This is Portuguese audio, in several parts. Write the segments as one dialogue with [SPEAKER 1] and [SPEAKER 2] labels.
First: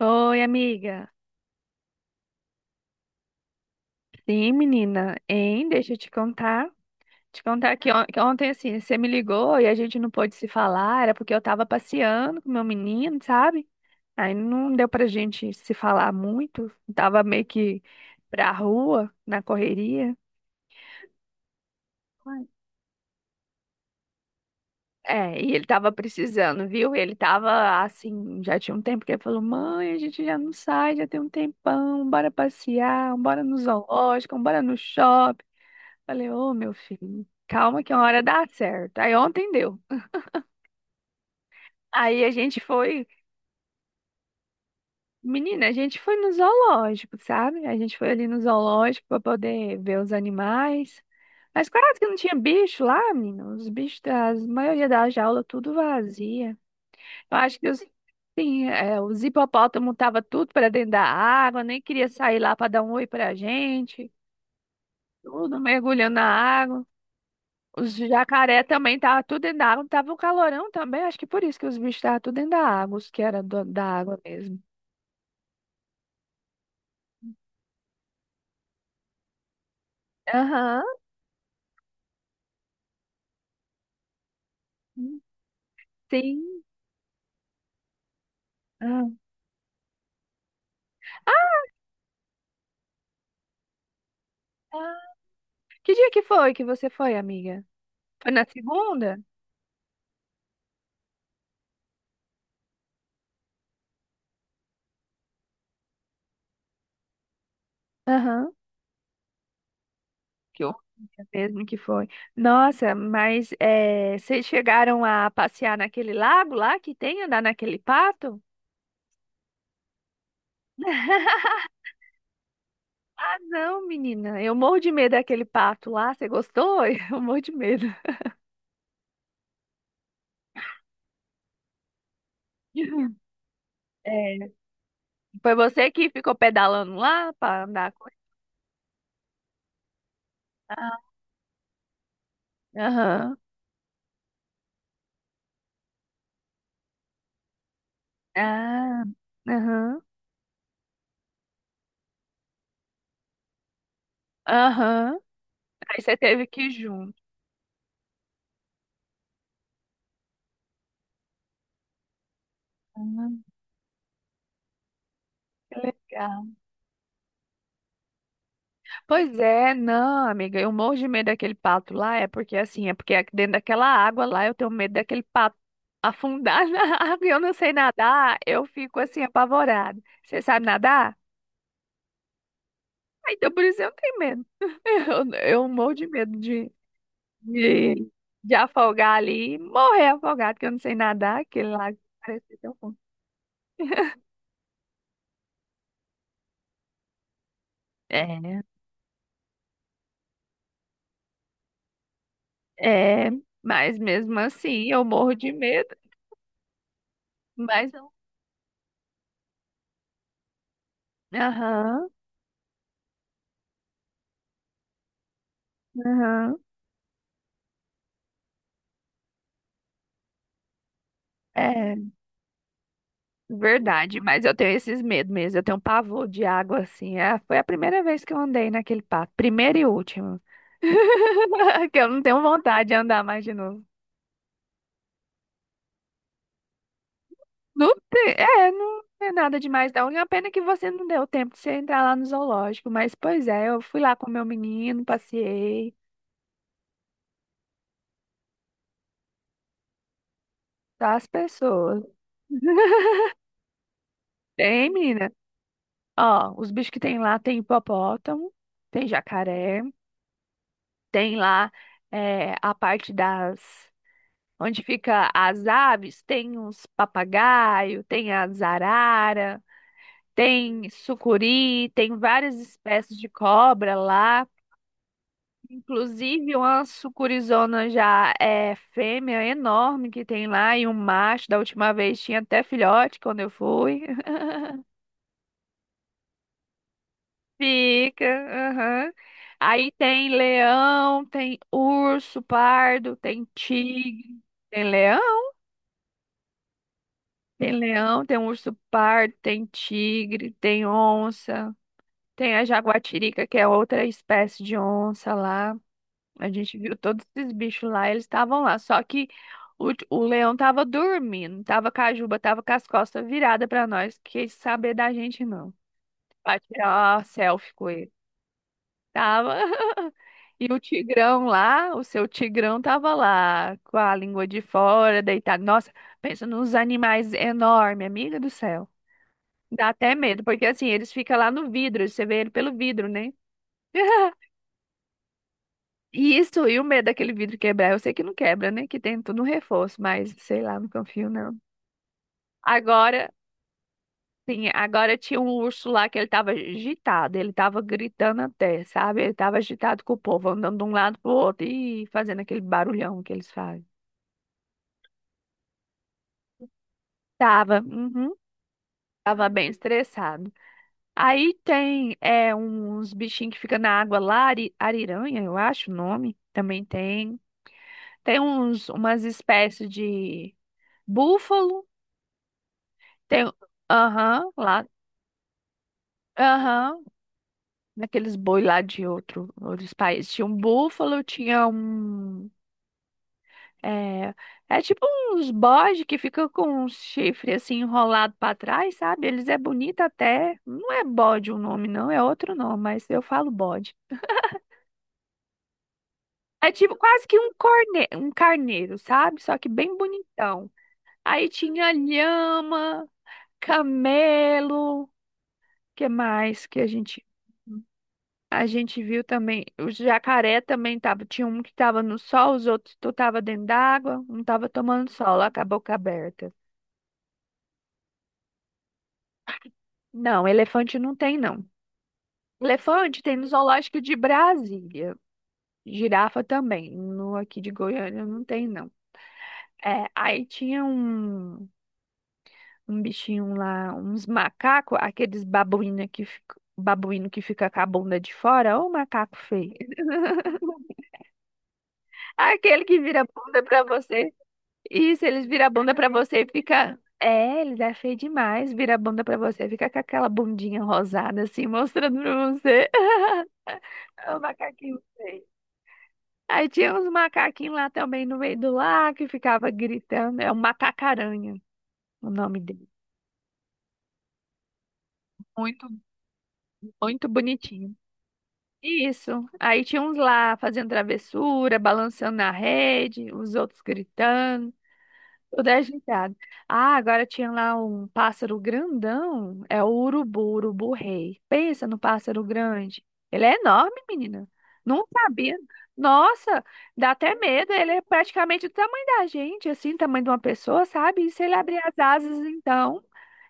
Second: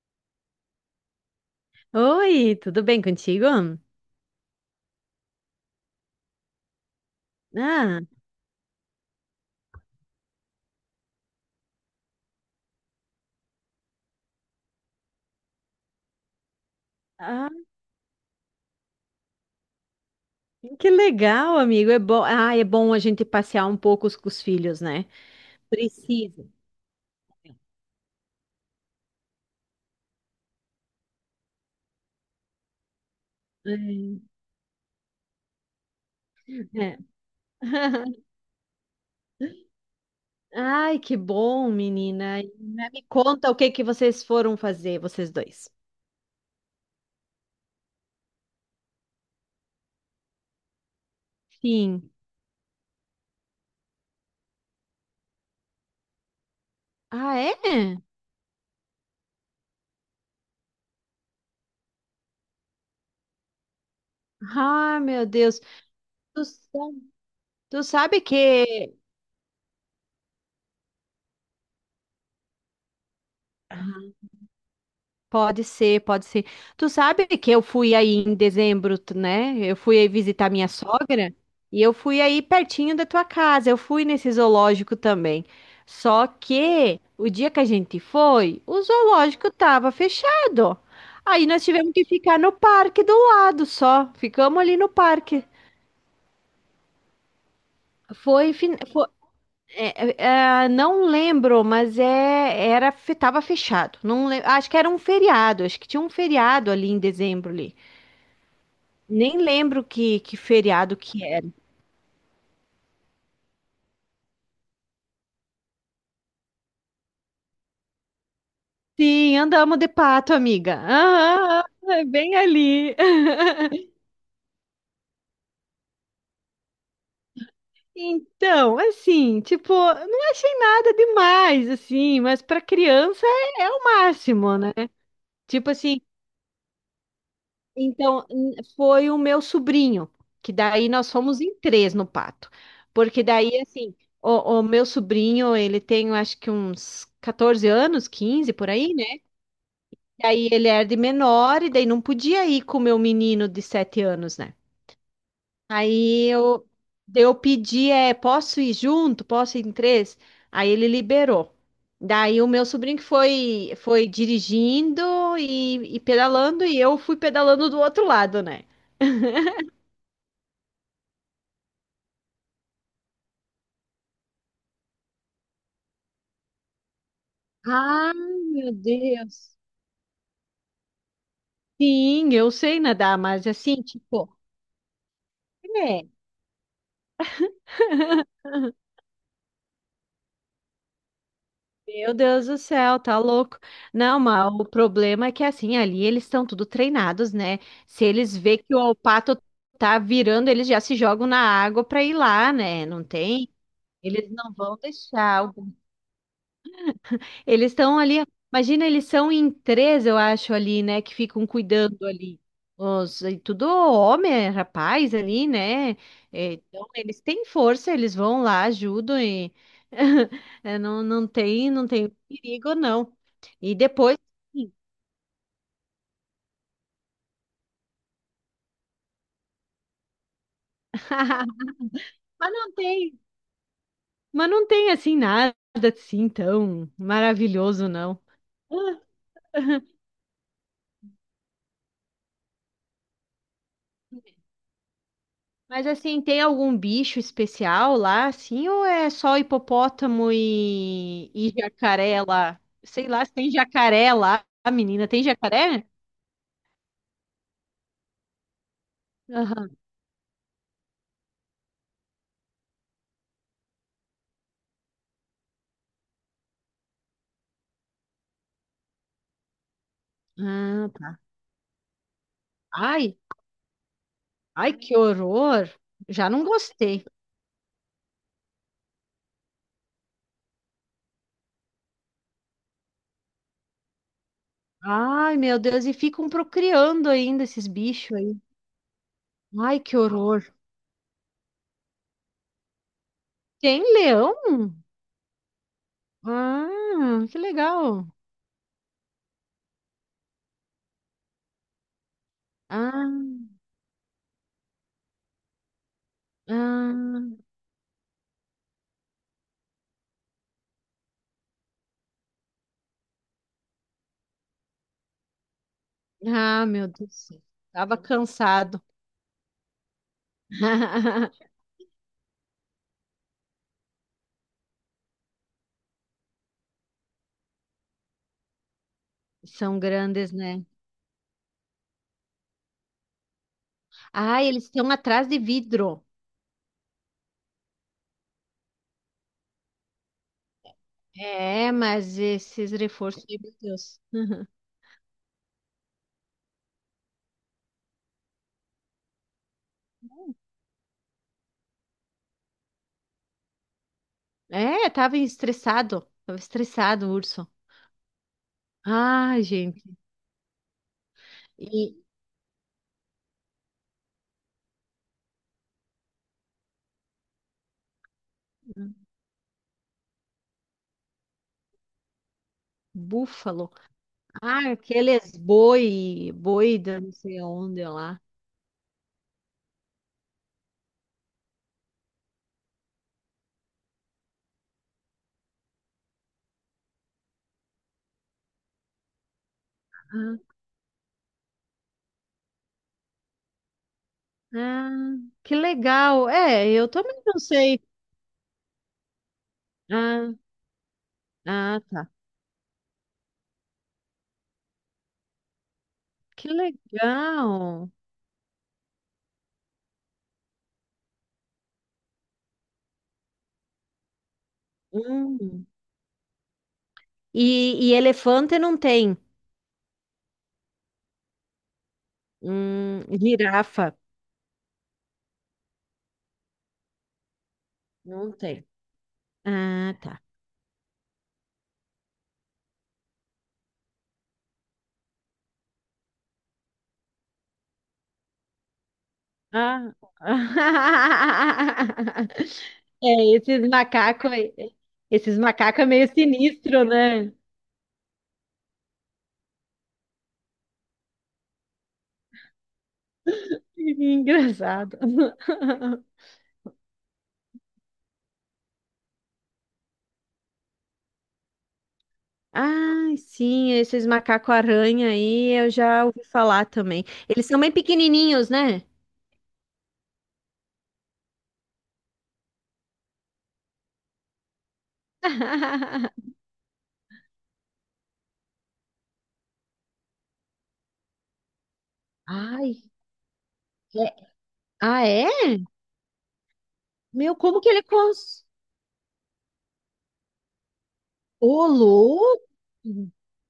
[SPEAKER 1] Oi, amiga.
[SPEAKER 2] Oi, tudo bem contigo?
[SPEAKER 1] Sim, menina. Hein? Deixa eu te contar. Te contar que,
[SPEAKER 2] Ah,
[SPEAKER 1] que ontem, assim, você me ligou e a gente não pôde se falar. Era porque eu tava passeando com meu menino, sabe? Aí não deu pra gente se falar muito. Tava meio
[SPEAKER 2] ah,
[SPEAKER 1] que pra rua, na correria.
[SPEAKER 2] que legal, amigo. É bom,
[SPEAKER 1] Ai,
[SPEAKER 2] ah, é bom a gente passear um pouco com os filhos, né?
[SPEAKER 1] é, e ele tava
[SPEAKER 2] Precisa.
[SPEAKER 1] precisando, viu? Ele tava assim, já tinha um tempo que ele falou: Mãe, a gente já não sai, já tem um tempão, bora passear, bora no
[SPEAKER 2] É.
[SPEAKER 1] zoológico, bora no shopping. Falei, ô, meu
[SPEAKER 2] É.
[SPEAKER 1] filho, calma que uma hora dá certo. Aí ontem deu.
[SPEAKER 2] Ai, que bom,
[SPEAKER 1] Aí a
[SPEAKER 2] menina. E,
[SPEAKER 1] gente
[SPEAKER 2] né, me
[SPEAKER 1] foi,
[SPEAKER 2] conta o que que vocês foram fazer, vocês
[SPEAKER 1] menina,
[SPEAKER 2] dois.
[SPEAKER 1] a gente foi no zoológico, sabe? A gente foi ali no zoológico para poder ver os animais. Mas quase que
[SPEAKER 2] Sim.
[SPEAKER 1] não tinha bicho lá, menina. Os bichos, a maioria da jaula, tudo vazia.
[SPEAKER 2] Ah,
[SPEAKER 1] Eu acho que os,
[SPEAKER 2] é?
[SPEAKER 1] sim, é, os hipopótamos estavam tudo para dentro da água, nem queria sair lá para dar um oi pra gente.
[SPEAKER 2] Ah, meu Deus.
[SPEAKER 1] Tudo mergulhando na
[SPEAKER 2] Tu,
[SPEAKER 1] água.
[SPEAKER 2] sa- tu
[SPEAKER 1] Os
[SPEAKER 2] sabe
[SPEAKER 1] jacaré
[SPEAKER 2] que.
[SPEAKER 1] também tava tudo dentro da água, tava um calorão também, acho que por isso que os bichos estavam tudo dentro da água, os que era da água mesmo.
[SPEAKER 2] Pode ser, pode ser. Tu sabe que eu fui aí em dezembro, né? Eu fui aí visitar minha
[SPEAKER 1] Aham,
[SPEAKER 2] sogra e eu fui aí pertinho da tua casa. Eu fui nesse zoológico também. Só
[SPEAKER 1] sim.
[SPEAKER 2] que o dia que a gente foi, o
[SPEAKER 1] Ah.
[SPEAKER 2] zoológico tava fechado. Aí nós tivemos que ficar no parque do lado só. Ficamos ali no
[SPEAKER 1] Ah.
[SPEAKER 2] parque.
[SPEAKER 1] Que dia que foi que você foi, amiga? Foi na
[SPEAKER 2] Foi, fin- fo-
[SPEAKER 1] segunda?
[SPEAKER 2] é, é, é, não lembro, mas era, tava fechado. Não, acho que era um feriado, acho que tinha um feriado ali em dezembro ali.
[SPEAKER 1] Aham.
[SPEAKER 2] Nem lembro que
[SPEAKER 1] Que horror
[SPEAKER 2] feriado que era.
[SPEAKER 1] mesmo que foi. Nossa, mas é, vocês chegaram a passear naquele lago lá que tem, andar naquele pato?
[SPEAKER 2] Sim, andamos de pato, amiga. Ah, é bem ali.
[SPEAKER 1] Não, menina, eu morro de medo daquele pato lá, você gostou? Eu morro de medo.
[SPEAKER 2] Então, assim, tipo, não achei nada demais, assim, mas para criança é o
[SPEAKER 1] É,
[SPEAKER 2] máximo, né?
[SPEAKER 1] foi
[SPEAKER 2] Tipo
[SPEAKER 1] você
[SPEAKER 2] assim,
[SPEAKER 1] que ficou pedalando lá para andar com ele?
[SPEAKER 2] então foi o meu sobrinho, que daí
[SPEAKER 1] Ah,
[SPEAKER 2] nós fomos em três no pato. Porque
[SPEAKER 1] aham.
[SPEAKER 2] daí, assim, o meu sobrinho, ele tem, eu acho que uns 14 anos, 15 por aí,
[SPEAKER 1] Ah,
[SPEAKER 2] né?
[SPEAKER 1] aham.
[SPEAKER 2] E aí ele era de menor e daí não podia ir com o meu menino de 7 anos, né?
[SPEAKER 1] Aham. Aí você
[SPEAKER 2] Aí
[SPEAKER 1] teve que
[SPEAKER 2] eu,
[SPEAKER 1] ir junto.
[SPEAKER 2] daí eu pedi, posso ir junto? Posso ir em três? Aí ele liberou. Daí o meu sobrinho que
[SPEAKER 1] Ah,
[SPEAKER 2] foi dirigindo
[SPEAKER 1] que
[SPEAKER 2] e
[SPEAKER 1] legal.
[SPEAKER 2] pedalando e eu fui pedalando do outro lado, né?
[SPEAKER 1] Pois é, não, amiga, eu morro de medo daquele pato lá, é porque assim, é porque dentro daquela água lá eu tenho medo daquele pato afundar na água e eu não sei
[SPEAKER 2] Ai,
[SPEAKER 1] nadar, eu
[SPEAKER 2] meu
[SPEAKER 1] fico assim
[SPEAKER 2] Deus.
[SPEAKER 1] apavorada. Você sabe nadar?
[SPEAKER 2] Sim, eu sei nadar,
[SPEAKER 1] Ah,
[SPEAKER 2] mas
[SPEAKER 1] então por
[SPEAKER 2] assim,
[SPEAKER 1] isso eu não tenho
[SPEAKER 2] tipo,
[SPEAKER 1] medo. Eu morro de
[SPEAKER 2] é.
[SPEAKER 1] medo de, de afogar ali e morrer afogado, que eu não sei nadar, aquele lago
[SPEAKER 2] Meu Deus
[SPEAKER 1] parece
[SPEAKER 2] do
[SPEAKER 1] tão bom.
[SPEAKER 2] céu, tá louco. Não, mas o problema é que assim, ali eles estão tudo treinados, né? Se eles vê
[SPEAKER 1] É,
[SPEAKER 2] que o pato tá virando, eles já se jogam na água pra ir lá, né? Não
[SPEAKER 1] é,
[SPEAKER 2] tem?
[SPEAKER 1] mas
[SPEAKER 2] Eles
[SPEAKER 1] mesmo
[SPEAKER 2] não vão
[SPEAKER 1] assim eu morro
[SPEAKER 2] deixar.
[SPEAKER 1] de medo.
[SPEAKER 2] Eles
[SPEAKER 1] Mas
[SPEAKER 2] estão
[SPEAKER 1] eu.
[SPEAKER 2] ali, imagina, eles são em três, eu acho, ali, né, que ficam cuidando
[SPEAKER 1] Aham,
[SPEAKER 2] ali. E tudo homem, é rapaz ali, né? É,
[SPEAKER 1] aham.
[SPEAKER 2] então, eles têm força, eles vão lá, ajudam e não, não tem, não
[SPEAKER 1] É
[SPEAKER 2] tem perigo, não. E depois,
[SPEAKER 1] verdade, mas eu
[SPEAKER 2] sim.
[SPEAKER 1] tenho esses medos mesmo. Eu tenho um pavor de água assim. É, foi a primeira vez que eu andei naquele parque, primeira e última. Que eu não tenho
[SPEAKER 2] mas não
[SPEAKER 1] vontade de
[SPEAKER 2] tem,
[SPEAKER 1] andar mais de novo.
[SPEAKER 2] mas não tem assim nada assim tão maravilhoso,
[SPEAKER 1] Não
[SPEAKER 2] não.
[SPEAKER 1] tem, é, não é nada demais, não. E a pena que você não deu tempo de você entrar lá no zoológico. Mas, pois é, eu fui lá com meu menino,
[SPEAKER 2] Mas
[SPEAKER 1] passeei,
[SPEAKER 2] assim, tem algum bicho especial lá, assim, ou é só hipopótamo
[SPEAKER 1] tá? As
[SPEAKER 2] e
[SPEAKER 1] pessoas.
[SPEAKER 2] jacaré lá? Sei lá se tem jacaré lá, a
[SPEAKER 1] Tem,
[SPEAKER 2] menina. Tem
[SPEAKER 1] menina.
[SPEAKER 2] jacaré?
[SPEAKER 1] Ó, os bichos que tem lá: tem hipopótamo, tem
[SPEAKER 2] Aham.
[SPEAKER 1] jacaré, tem lá é, a parte das... Onde fica as aves, tem uns papagaio, tem as arara, tem
[SPEAKER 2] Ah, tá.
[SPEAKER 1] sucuri, tem várias
[SPEAKER 2] Ai,
[SPEAKER 1] espécies de cobra lá.
[SPEAKER 2] ai, que horror! Já não
[SPEAKER 1] Inclusive, uma
[SPEAKER 2] gostei.
[SPEAKER 1] sucurizona já é fêmea enorme que tem lá, e um macho, da última vez tinha até filhote quando eu fui.
[SPEAKER 2] Ai, meu Deus, e ficam procriando ainda esses bichos
[SPEAKER 1] Fica,
[SPEAKER 2] aí.
[SPEAKER 1] aham.
[SPEAKER 2] Ai,
[SPEAKER 1] Aí
[SPEAKER 2] que
[SPEAKER 1] tem
[SPEAKER 2] horror!
[SPEAKER 1] leão, tem urso pardo, tem
[SPEAKER 2] Tem leão?
[SPEAKER 1] tigre, tem leão,
[SPEAKER 2] Ah, que
[SPEAKER 1] tem
[SPEAKER 2] legal!
[SPEAKER 1] leão, tem urso pardo, tem tigre, tem onça, tem a jaguatirica,
[SPEAKER 2] Ah,
[SPEAKER 1] que é outra espécie de onça lá. A gente viu todos
[SPEAKER 2] ah,
[SPEAKER 1] esses bichos lá, eles estavam lá. Só que o leão tava dormindo, tava com a juba, tava com as costas viradas pra nós, quis saber da gente não. Pra
[SPEAKER 2] ah, meu Deus do
[SPEAKER 1] tirar uma
[SPEAKER 2] céu.
[SPEAKER 1] selfie com
[SPEAKER 2] Tava
[SPEAKER 1] ele.
[SPEAKER 2] cansado.
[SPEAKER 1] Tava. E o tigrão lá, o seu tigrão tava lá, com a língua de fora, deitado. Nossa, pensa nos animais enormes, amiga do céu.
[SPEAKER 2] São
[SPEAKER 1] Dá até
[SPEAKER 2] grandes,
[SPEAKER 1] medo,
[SPEAKER 2] né?
[SPEAKER 1] porque assim, eles ficam lá no vidro, você vê ele pelo vidro, né?
[SPEAKER 2] Ah, eles estão atrás de vidro.
[SPEAKER 1] E isso, e o medo daquele vidro quebrar, eu sei que não quebra, né? Que tem tudo um reforço, mas sei lá, não confio não.
[SPEAKER 2] É, mas esses reforços,
[SPEAKER 1] Agora,
[SPEAKER 2] meu Deus. Uhum.
[SPEAKER 1] sim, agora tinha um urso lá que ele tava agitado, ele tava gritando até, sabe? Ele tava agitado com o povo, andando de um lado pro outro e fazendo aquele barulhão que eles fazem.
[SPEAKER 2] É, tava estressado. Tava estressado o urso.
[SPEAKER 1] Tava, uhum,
[SPEAKER 2] Ah,
[SPEAKER 1] tava bem
[SPEAKER 2] gente.
[SPEAKER 1] estressado. Aí
[SPEAKER 2] E
[SPEAKER 1] tem é, uns bichinhos que ficam na água lá, ariranha, eu acho o nome, também tem. Tem uns, umas espécies de búfalo. Tem,
[SPEAKER 2] búfalo.
[SPEAKER 1] aham,
[SPEAKER 2] Ah,
[SPEAKER 1] lá,
[SPEAKER 2] aqueles boi, boi da
[SPEAKER 1] aham,
[SPEAKER 2] não sei onde lá.
[SPEAKER 1] naqueles boi lá de outro, outros países. Tinha um búfalo, tinha um, é, é tipo uns bode que fica com um chifre assim enrolado pra trás, sabe? Eles é bonito
[SPEAKER 2] Ah,
[SPEAKER 1] até, não é bode o nome não, é outro nome, mas eu falo bode.
[SPEAKER 2] ah, que legal. É,
[SPEAKER 1] É
[SPEAKER 2] eu
[SPEAKER 1] tipo
[SPEAKER 2] também
[SPEAKER 1] quase que
[SPEAKER 2] não
[SPEAKER 1] um
[SPEAKER 2] sei.
[SPEAKER 1] corne, um carneiro, sabe? Só que bem
[SPEAKER 2] Ah,
[SPEAKER 1] bonitão. Aí
[SPEAKER 2] ah,
[SPEAKER 1] tinha
[SPEAKER 2] tá.
[SPEAKER 1] lhama, camelo, que
[SPEAKER 2] Que
[SPEAKER 1] mais que a gente...
[SPEAKER 2] legal.
[SPEAKER 1] A gente viu também, o jacaré também tava, tinha um que tava no sol, os outros tu tava dentro d'água, um tava tomando sol, lá com a
[SPEAKER 2] Hum.
[SPEAKER 1] boca aberta.
[SPEAKER 2] E elefante não tem.
[SPEAKER 1] Não, elefante não tem, não. Elefante tem no
[SPEAKER 2] Girafa.
[SPEAKER 1] zoológico de Brasília. Girafa também, no aqui de Goiânia
[SPEAKER 2] Não
[SPEAKER 1] não
[SPEAKER 2] tem.
[SPEAKER 1] tem, não.
[SPEAKER 2] Ah,
[SPEAKER 1] É,
[SPEAKER 2] tá.
[SPEAKER 1] aí tinha um, um bichinho lá, uns macacos, aqueles babuína que fica, babuíno que fica com a bunda de fora, ou macaco feio.
[SPEAKER 2] Ah.
[SPEAKER 1] Aquele que vira
[SPEAKER 2] É,
[SPEAKER 1] bunda pra você. Isso,
[SPEAKER 2] esses
[SPEAKER 1] eles viram a
[SPEAKER 2] macacos é
[SPEAKER 1] bunda
[SPEAKER 2] meio
[SPEAKER 1] pra você e
[SPEAKER 2] sinistro,
[SPEAKER 1] fica.
[SPEAKER 2] né?
[SPEAKER 1] É, eles é feio demais. Vira a bunda pra você, fica com aquela bundinha rosada assim, mostrando pra você. O
[SPEAKER 2] Engraçado.
[SPEAKER 1] macaquinho feio. Aí tinha uns macaquinhos lá também no meio do lar que ficava gritando. É o macacaranha, o nome dele.
[SPEAKER 2] Ai, sim, esses macaco aranha aí eu
[SPEAKER 1] Muito,
[SPEAKER 2] já ouvi falar também.
[SPEAKER 1] muito
[SPEAKER 2] Eles são bem
[SPEAKER 1] bonitinho.
[SPEAKER 2] pequenininhos, né?
[SPEAKER 1] Isso. Aí tinha uns lá fazendo travessura, balançando na rede, os outros gritando. Tudo é ajeitado. Ah, agora tinha lá um pássaro grandão. É o urubu, urubu rei. Pensa no pássaro
[SPEAKER 2] Ai,
[SPEAKER 1] grande. Ele é enorme,
[SPEAKER 2] é-
[SPEAKER 1] menina. Não
[SPEAKER 2] ah, é?
[SPEAKER 1] sabia. Nossa, dá até
[SPEAKER 2] Meu, como que
[SPEAKER 1] medo.
[SPEAKER 2] ele
[SPEAKER 1] Ele é
[SPEAKER 2] cons...
[SPEAKER 1] praticamente do tamanho da gente, assim, tamanho de uma pessoa, sabe? E se ele
[SPEAKER 2] Ô,
[SPEAKER 1] abrir as
[SPEAKER 2] louco!
[SPEAKER 1] asas, então,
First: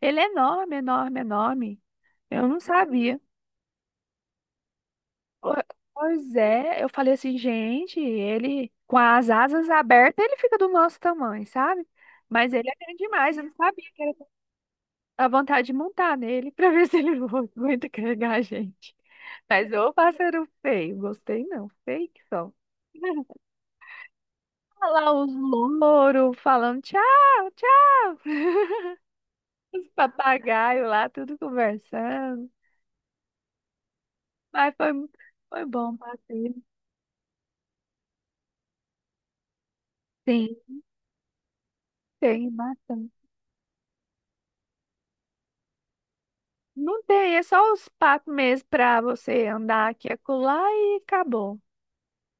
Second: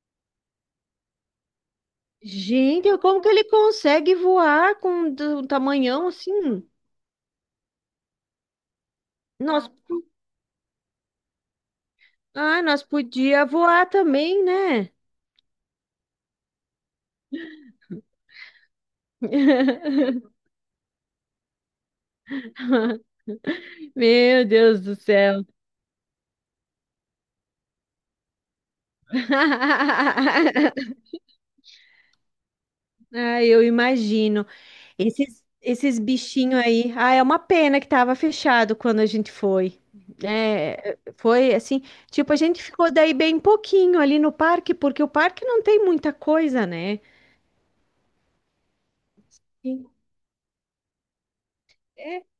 [SPEAKER 1] ele é enorme, enorme, enorme. Eu não
[SPEAKER 2] Gente,
[SPEAKER 1] sabia.
[SPEAKER 2] como que ele consegue voar com um
[SPEAKER 1] Po-
[SPEAKER 2] tamanhão
[SPEAKER 1] Pois
[SPEAKER 2] assim?
[SPEAKER 1] é, eu falei assim, gente, ele com as asas
[SPEAKER 2] Nós,
[SPEAKER 1] abertas, ele fica do nosso tamanho, sabe? Mas
[SPEAKER 2] ah,
[SPEAKER 1] ele é
[SPEAKER 2] nós
[SPEAKER 1] grande demais, eu
[SPEAKER 2] podia
[SPEAKER 1] não sabia.
[SPEAKER 2] voar também, né?
[SPEAKER 1] Dá vontade de montar nele pra ver se ele aguenta carregar a gente. Mas ô pássaro feio, gostei não, feio que são.
[SPEAKER 2] Meu Deus
[SPEAKER 1] Olha
[SPEAKER 2] do
[SPEAKER 1] lá os
[SPEAKER 2] céu.
[SPEAKER 1] louros falando tchau, tchau. Os papagaios lá, tudo conversando.
[SPEAKER 2] Ah, eu imagino.
[SPEAKER 1] Mas foi,
[SPEAKER 2] Esses,
[SPEAKER 1] foi bom o
[SPEAKER 2] esses bichinhos
[SPEAKER 1] passeio.
[SPEAKER 2] aí. Ah, é uma pena que tava fechado quando a gente foi.
[SPEAKER 1] Sim,
[SPEAKER 2] É, foi assim, tipo, a
[SPEAKER 1] tem
[SPEAKER 2] gente ficou
[SPEAKER 1] bastante.
[SPEAKER 2] daí bem pouquinho ali no parque, porque o parque não tem muita coisa, né?
[SPEAKER 1] Não tem, é só os patos mesmo pra você andar aqui e acolá e acabou.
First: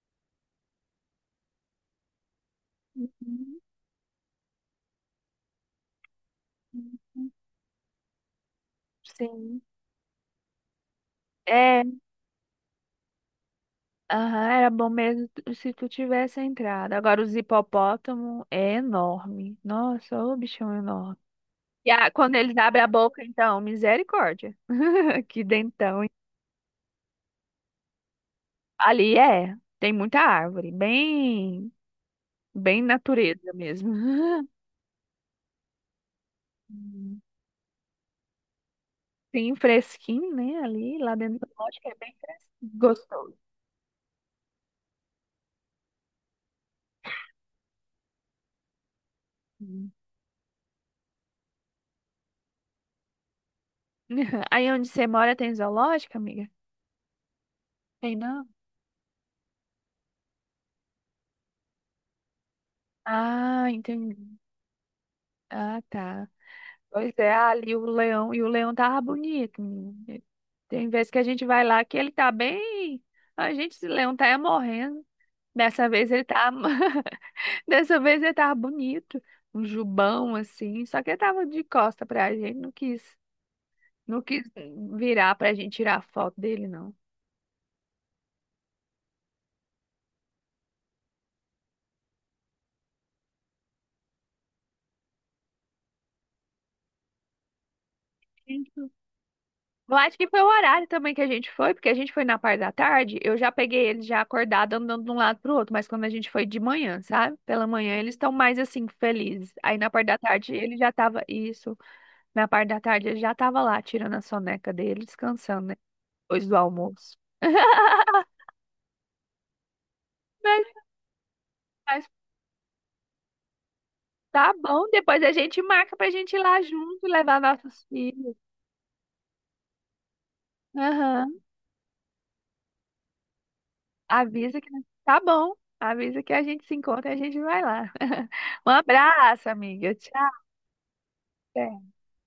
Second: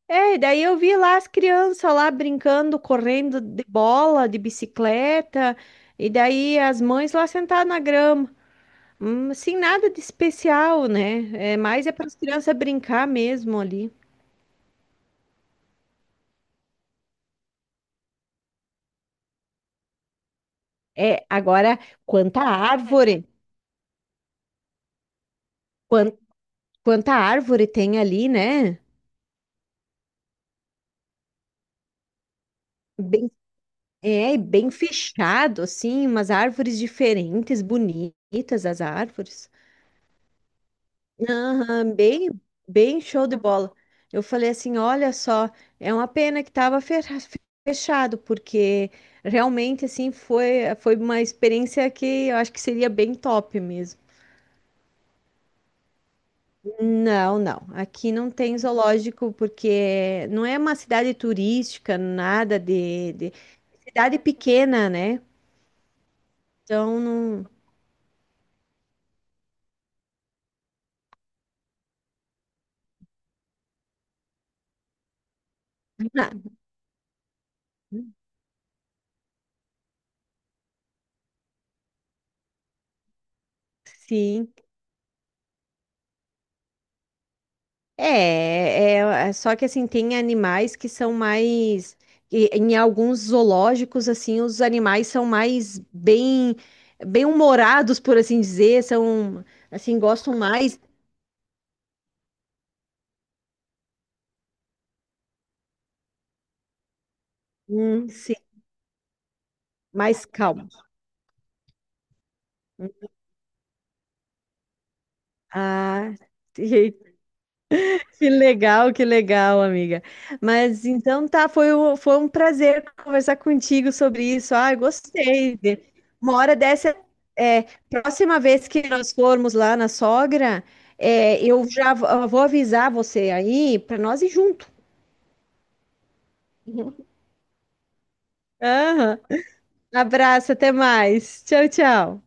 [SPEAKER 2] É, e daí eu vi lá as crianças lá brincando, correndo
[SPEAKER 1] Uhum,
[SPEAKER 2] de bola, de bicicleta, e daí as mães lá
[SPEAKER 1] uhum,
[SPEAKER 2] sentadas na grama. Sem
[SPEAKER 1] sim.
[SPEAKER 2] nada de especial, né? É,
[SPEAKER 1] É.
[SPEAKER 2] mais é para as crianças brincar mesmo ali.
[SPEAKER 1] Aham, era bom mesmo se tu tivesse entrado. Agora, os hipopótamo é enorme. Nossa, ô bichão enorme.
[SPEAKER 2] É, agora,
[SPEAKER 1] Quando
[SPEAKER 2] quanta
[SPEAKER 1] eles abrem a boca,
[SPEAKER 2] árvore,
[SPEAKER 1] então, misericórdia. Que dentão. Hein?
[SPEAKER 2] quan- quanta árvore tem ali, né?
[SPEAKER 1] Ali é, tem muita árvore. Bem, bem
[SPEAKER 2] Bem,
[SPEAKER 1] natureza mesmo.
[SPEAKER 2] é, bem fechado, assim, umas árvores
[SPEAKER 1] Hum,
[SPEAKER 2] diferentes, bonitas as árvores.
[SPEAKER 1] bem fresquinho, né? Ali, lá dentro do zoológico
[SPEAKER 2] Aham,
[SPEAKER 1] é bem
[SPEAKER 2] bem,
[SPEAKER 1] fresquinho.
[SPEAKER 2] bem show de
[SPEAKER 1] Gostoso.
[SPEAKER 2] bola. Eu falei assim, olha só, é uma pena que estava fechado, porque realmente
[SPEAKER 1] Hum.
[SPEAKER 2] assim foi uma experiência que eu acho que seria bem top mesmo.
[SPEAKER 1] Aí onde você mora tem zoológico, amiga?
[SPEAKER 2] Não, não. Aqui
[SPEAKER 1] Tem
[SPEAKER 2] não
[SPEAKER 1] não?
[SPEAKER 2] tem zoológico porque não é uma cidade turística, nada de,
[SPEAKER 1] Ah, entendi.
[SPEAKER 2] cidade pequena, né?
[SPEAKER 1] Ah, tá.
[SPEAKER 2] Então
[SPEAKER 1] Pois é,
[SPEAKER 2] não.
[SPEAKER 1] ali o leão, e o leão tava bonito, menino. Tem vezes que a gente vai lá que ele tá bem. A gente, esse leão tá é morrendo. Dessa vez ele tá. Dessa vez ele tava bonito. Um jubão assim. Só que ele tava de costa pra gente. Não quis
[SPEAKER 2] Sim.
[SPEAKER 1] virar pra gente tirar foto dele, não.
[SPEAKER 2] É, só que assim, tem animais que são mais. Em alguns zoológicos, assim, os animais são mais bem, humorados, por assim dizer, são,
[SPEAKER 1] Eu
[SPEAKER 2] assim,
[SPEAKER 1] acho que
[SPEAKER 2] gostam
[SPEAKER 1] foi o
[SPEAKER 2] mais,
[SPEAKER 1] horário também que a gente foi, porque a gente foi na parte da tarde, eu já peguei eles já acordados andando de um lado pro outro, mas quando a gente foi de manhã, sabe? Pela manhã eles estão
[SPEAKER 2] sim,
[SPEAKER 1] mais assim, felizes. Aí na parte da
[SPEAKER 2] mais
[SPEAKER 1] tarde ele
[SPEAKER 2] calmos.
[SPEAKER 1] já tava, isso, na parte da tarde ele já tava lá, tirando a soneca dele, descansando, né?
[SPEAKER 2] Ah,
[SPEAKER 1] Depois do almoço.
[SPEAKER 2] que legal, que legal, amiga.
[SPEAKER 1] Mas,
[SPEAKER 2] Mas então tá, foi, o-
[SPEAKER 1] mas
[SPEAKER 2] foi um prazer conversar contigo sobre
[SPEAKER 1] tá
[SPEAKER 2] isso. Ah,
[SPEAKER 1] bom, depois a
[SPEAKER 2] gostei.
[SPEAKER 1] gente marca pra gente
[SPEAKER 2] Uma
[SPEAKER 1] ir
[SPEAKER 2] hora
[SPEAKER 1] lá
[SPEAKER 2] dessa,
[SPEAKER 1] junto e levar
[SPEAKER 2] é,
[SPEAKER 1] nossos filhos.
[SPEAKER 2] próxima vez que nós formos lá na sogra,
[SPEAKER 1] Aham.
[SPEAKER 2] eu vou avisar você aí para nós ir
[SPEAKER 1] Avisa
[SPEAKER 2] junto.
[SPEAKER 1] que tá bom. Avisa que a gente se encontra e a gente vai lá. Um
[SPEAKER 2] Aham.
[SPEAKER 1] abraço, amiga.
[SPEAKER 2] Abraço, até mais. Tchau,
[SPEAKER 1] É.
[SPEAKER 2] tchau.